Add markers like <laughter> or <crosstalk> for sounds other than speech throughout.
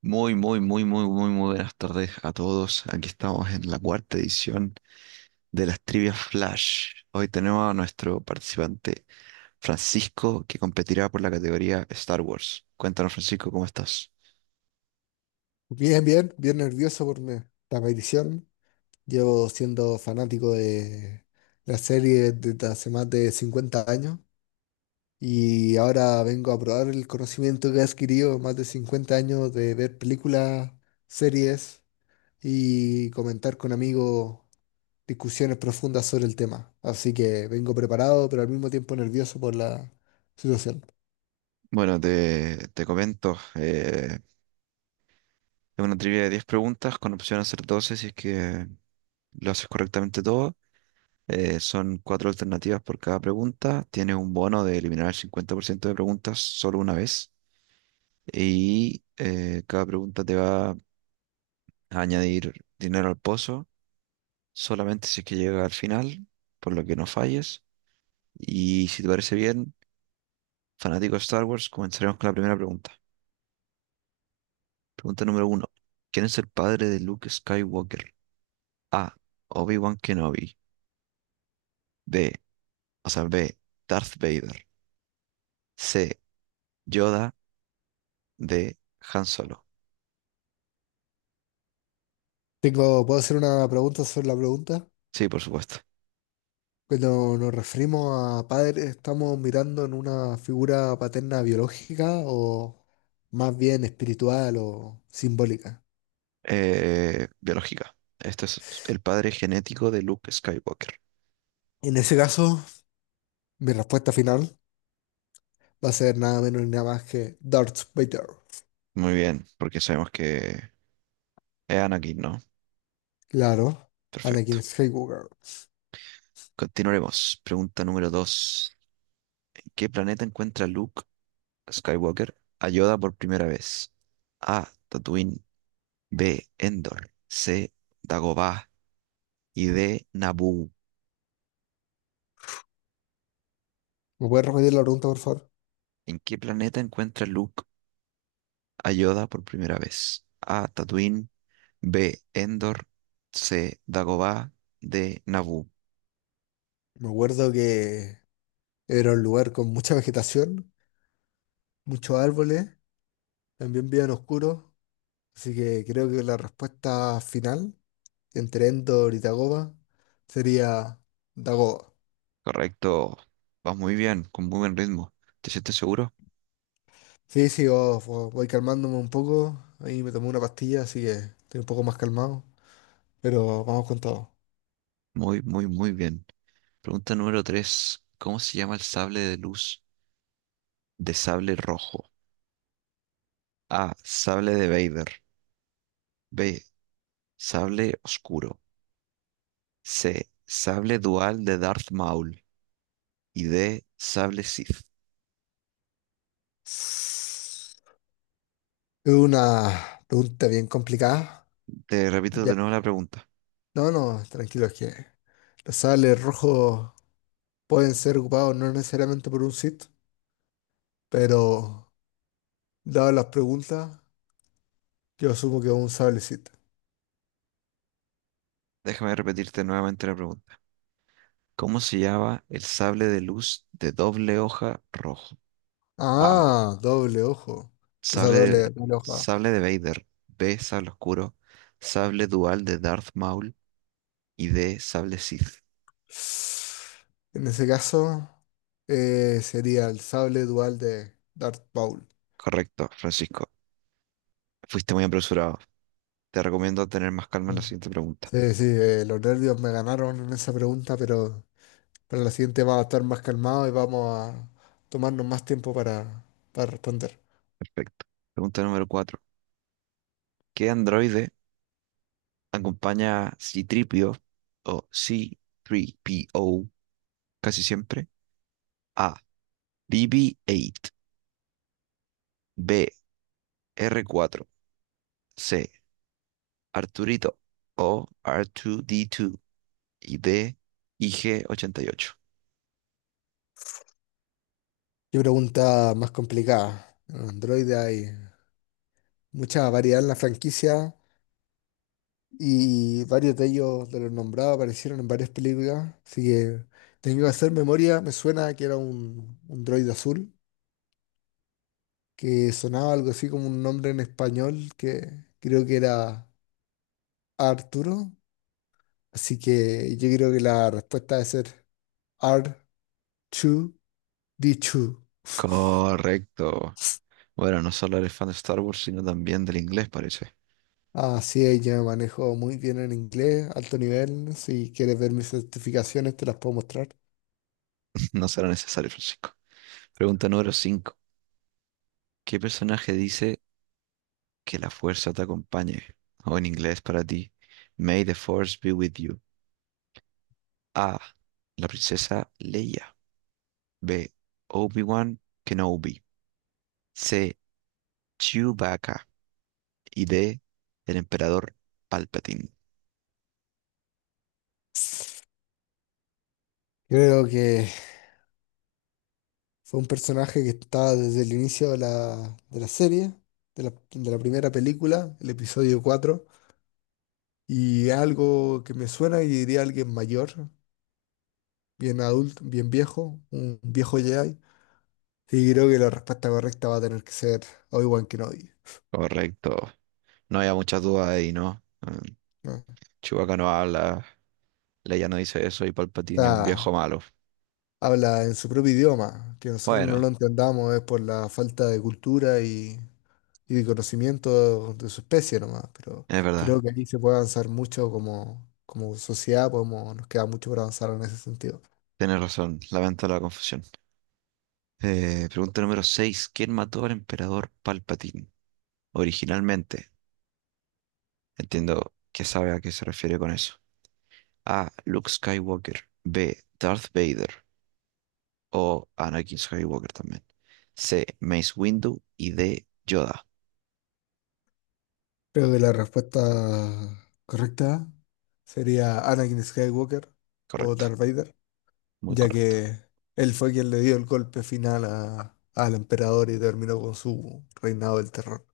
Muy, muy, muy, muy, muy, muy buenas tardes a todos. Aquí estamos en la cuarta edición de las Trivias Flash. Hoy tenemos a nuestro participante Francisco, que competirá por la categoría Star Wars. Cuéntanos, Francisco, ¿cómo estás? Bien, nervioso por esta aparición. Llevo siendo fanático de la serie desde hace más de 50 años y ahora vengo a probar el conocimiento que he adquirido en más de 50 años de ver películas, series y comentar con amigos discusiones profundas sobre el tema. Así que vengo preparado, pero al mismo tiempo nervioso por la situación. Bueno, te comento. Es una trivia de 10 preguntas con opción a hacer 12 si es que lo haces correctamente todo. Son cuatro alternativas por cada pregunta. Tienes un bono de eliminar el 50% de preguntas solo una vez. Cada pregunta te va añadir dinero al pozo, solamente si es que llega al final, por lo que no falles. Y si te parece bien, fanático de Star Wars, comenzaremos con la primera pregunta. Pregunta número uno. ¿Quién es el padre de Luke Skywalker? A. Obi-Wan Kenobi. B. O sea, B. Darth Vader. C. Yoda. D. Han Solo. Tengo, ¿puedo hacer una pregunta sobre la pregunta? Sí, por supuesto. Cuando nos referimos a padre, estamos mirando en una figura paterna biológica o más bien espiritual o simbólica. Biológica. Esto es el padre genético de Luke Skywalker. En ese caso, mi respuesta final va a ser nada menos ni nada más que Darth Vader. Muy bien, porque sabemos que es Anakin, ¿no? Claro, Perfecto. Anakin Skywalker. Continuaremos. Pregunta número 2. ¿En qué planeta encuentra Luke Skywalker a Yoda por primera vez? A. Tatooine. B. Endor. C. Dagobah. Y D. Naboo. ¿Me puedes repetir la pregunta, por favor? ¿En qué planeta encuentra Luke a Yoda por primera vez? A. Tatooine. B. Endor. C. Dagobah. D. Naboo. Me acuerdo que era un lugar con mucha vegetación, muchos árboles, también bien oscuro, así que creo que la respuesta final entre Endor y Dagoba sería Dagoba. Correcto. Vas muy bien, con muy buen ritmo. ¿Te sientes seguro? Sí, sí, oh, voy calmándome un poco. Ahí me tomé una pastilla, así que estoy un poco más calmado. Pero vamos con todo. Muy, muy, muy bien. Pregunta número 3. ¿Cómo se llama el sable de luz? De sable rojo. A. Sable de Vader. B. Sable oscuro. C. Sable dual de Darth Maul. Y D. Sable Sith. Es una pregunta bien complicada. Te repito de Ya nuevo que- la pregunta. no, no, tranquilo, es que los sables rojos pueden ser ocupados no necesariamente por un Sith, pero dadas las preguntas, yo asumo que es un sable Sith. Déjame repetirte nuevamente la pregunta. ¿Cómo se llama el sable de luz de doble hoja rojo? A. Ah, doble ojo. O sea, Sable doble, de, doble ojo. sable de Vader. B. Sable oscuro. Sable dual de Darth Maul. Y D. Sable Sith. En ese caso, sería el sable dual de Darth Maul. Correcto, Francisco. Fuiste muy apresurado. Te recomiendo tener más calma en la Sí, siguiente pregunta. sí, sí, los nervios me ganaron en esa pregunta, pero para la siguiente vamos a estar más calmados y vamos a tomarnos más tiempo para responder. Perfecto. Pregunta número 4. ¿Qué androide acompaña a C-3PO o C-3PO casi siempre? A. BB-8, B. R4, C. Arturito o R2D2 y D. IG-88. Qué pregunta más complicada. En Android hay mucha variedad en la franquicia y varios de ellos, de los nombrados, aparecieron en varias películas, así que tengo que hacer memoria. Me suena que era un droide azul, que sonaba algo así como un nombre en español que creo que era Arturo. Así que yo creo que la respuesta debe ser R2D2. <laughs> Correcto. Bueno, no solo eres fan de Star Wars, sino también del inglés, parece. Así es, yo me manejo muy bien en inglés, alto nivel. Si quieres ver mis certificaciones, te las puedo mostrar. <laughs> No será necesario, Francisco. Pregunta número 5. ¿Qué personaje dice Que la fuerza te acompañe. O en inglés para ti. May the force be with you. A. La princesa Leia. B. Obi-Wan Kenobi. C. Chewbacca. Y D. El emperador Palpatine. Creo que fue un personaje que estaba desde el inicio de la serie, de la primera película, el episodio 4 y algo que me suena y diría alguien mayor, bien adulto, bien viejo, un viejo Jedi. Y creo que la respuesta correcta va a tener que ser Obi-Wan Kenobi, Correcto. No había muchas dudas ahí, ¿no? ¿No? O Chewbacca no habla. Leia no dice eso y Palpatine es un sea, viejo malo. habla en su propio idioma, que nosotros no Bueno, lo entendamos es por la falta de cultura y de conocimiento de su especie nomás, pero es verdad. creo que aquí se puede avanzar mucho como sociedad, podemos, nos queda mucho por avanzar en ese sentido. Tienes razón. Lamento la confusión. Pregunta número seis. ¿Quién mató al emperador Palpatine? Originalmente. Entiendo que sabe a qué se refiere con eso. A. Luke Skywalker. B. Darth Vader. O Anakin Skywalker también. C. Mace Windu. Y D. Yoda. Creo que la respuesta correcta sería Anakin Skywalker o Correcto. Darth Vader, Muy ya correcto. que él fue quien le dio el golpe final al emperador y terminó con su reinado del terror.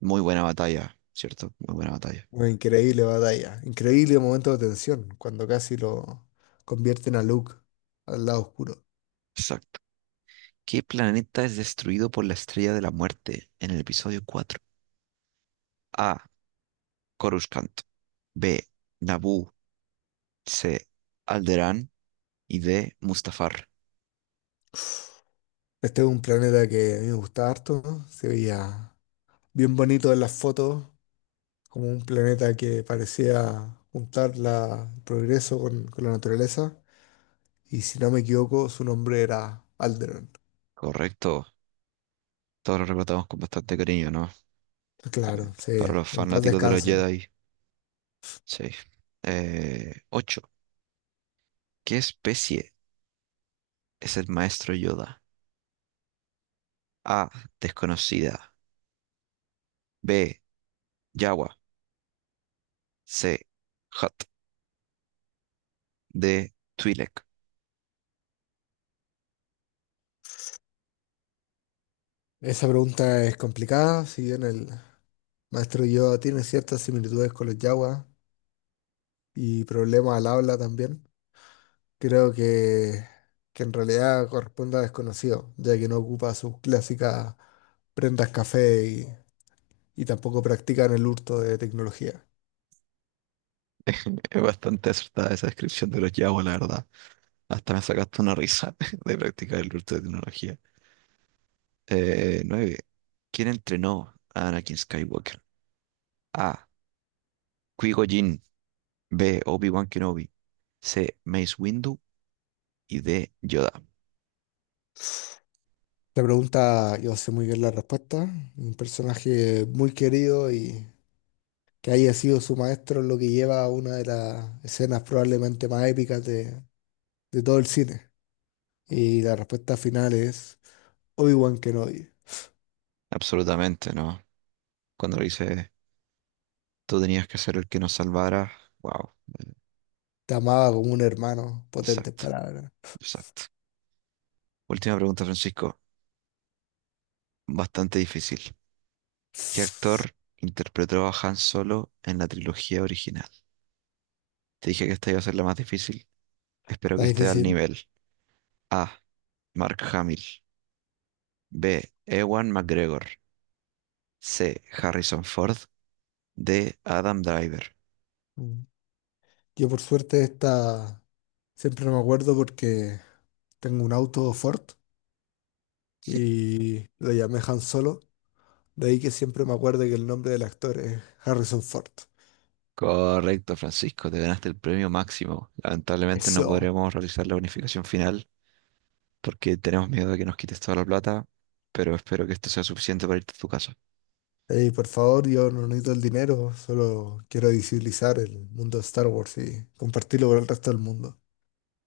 Muy buena batalla, ¿cierto? Muy buena batalla. Una increíble batalla, increíble momento de tensión, cuando casi lo convierten a Luke al lado oscuro. Exacto. ¿Qué planeta es destruido por la Estrella de la Muerte en el episodio cuatro? A. Coruscant. B. Naboo. C. Alderaan. Y D. Mustafar. Este es un planeta que a mí me gusta harto, ¿no? Se veía bien bonito en las fotos, como un planeta que parecía juntar el progreso con la naturaleza. Y si no me equivoco, su nombre era Alderaan. Correcto. Todos lo recordamos con bastante cariño, ¿no? Claro, sí, Para los en paz fanáticos de los descansen. Jedi. Seis. Ocho. ¿Qué especie es el maestro Yoda? A. Desconocida. B. Yawa. C. Hutt. D. Twi'lek. Esa pregunta es complicada, si bien el maestro Yoda tiene ciertas similitudes con los Jawas y problemas al habla también, creo que en realidad corresponde a desconocido, ya que no ocupa sus clásicas prendas café y tampoco practican el hurto de tecnología. Es bastante acertada esa descripción de los Yawa, la verdad. Hasta me sacaste una risa <laughs> de practicar el uso de tecnología. Nueve. ¿Quién entrenó a Anakin Skywalker? A. Qui-Gon Jinn. B. Obi-Wan Kenobi. C. Mace Windu. Y D. Yoda. Esta pregunta, yo sé muy bien la respuesta, un personaje muy querido y que haya sido su maestro lo que lleva a una de las escenas probablemente más épicas de todo el cine. Y la respuesta final es Obi-Wan Kenobi. Absolutamente, ¿no? Cuando lo hice. Tú tenías que ser el que nos salvara. Wow, Te amaba como un hermano, potentes exacto, palabras. exacto. Última pregunta, Francisco. Bastante difícil. ¿Qué Está actor interpretó a Han Solo en la trilogía original? Te dije que esta iba a ser la más difícil. Espero que esté al difícil. nivel. A. Mark Hamill. B. Ewan McGregor. C. Harrison Ford. D. Adam Driver. Mm. Yo por suerte esta siempre no me acuerdo porque tengo un auto Ford y lo llamé Han Solo. De ahí que siempre me acuerdo que el nombre del actor es Harrison Ford. Correcto, Francisco. Te ganaste el premio máximo. Lamentablemente no Eso. podremos realizar la unificación final porque tenemos miedo de que nos quites toda la plata, pero espero que esto sea suficiente para irte a tu casa. Ey, por favor, yo no necesito el dinero, solo quiero visibilizar el mundo de Star Wars y compartirlo con el resto del mundo.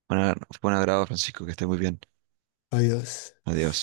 Bueno, fue un agrado, Francisco, que estés muy bien. Adiós. Adiós.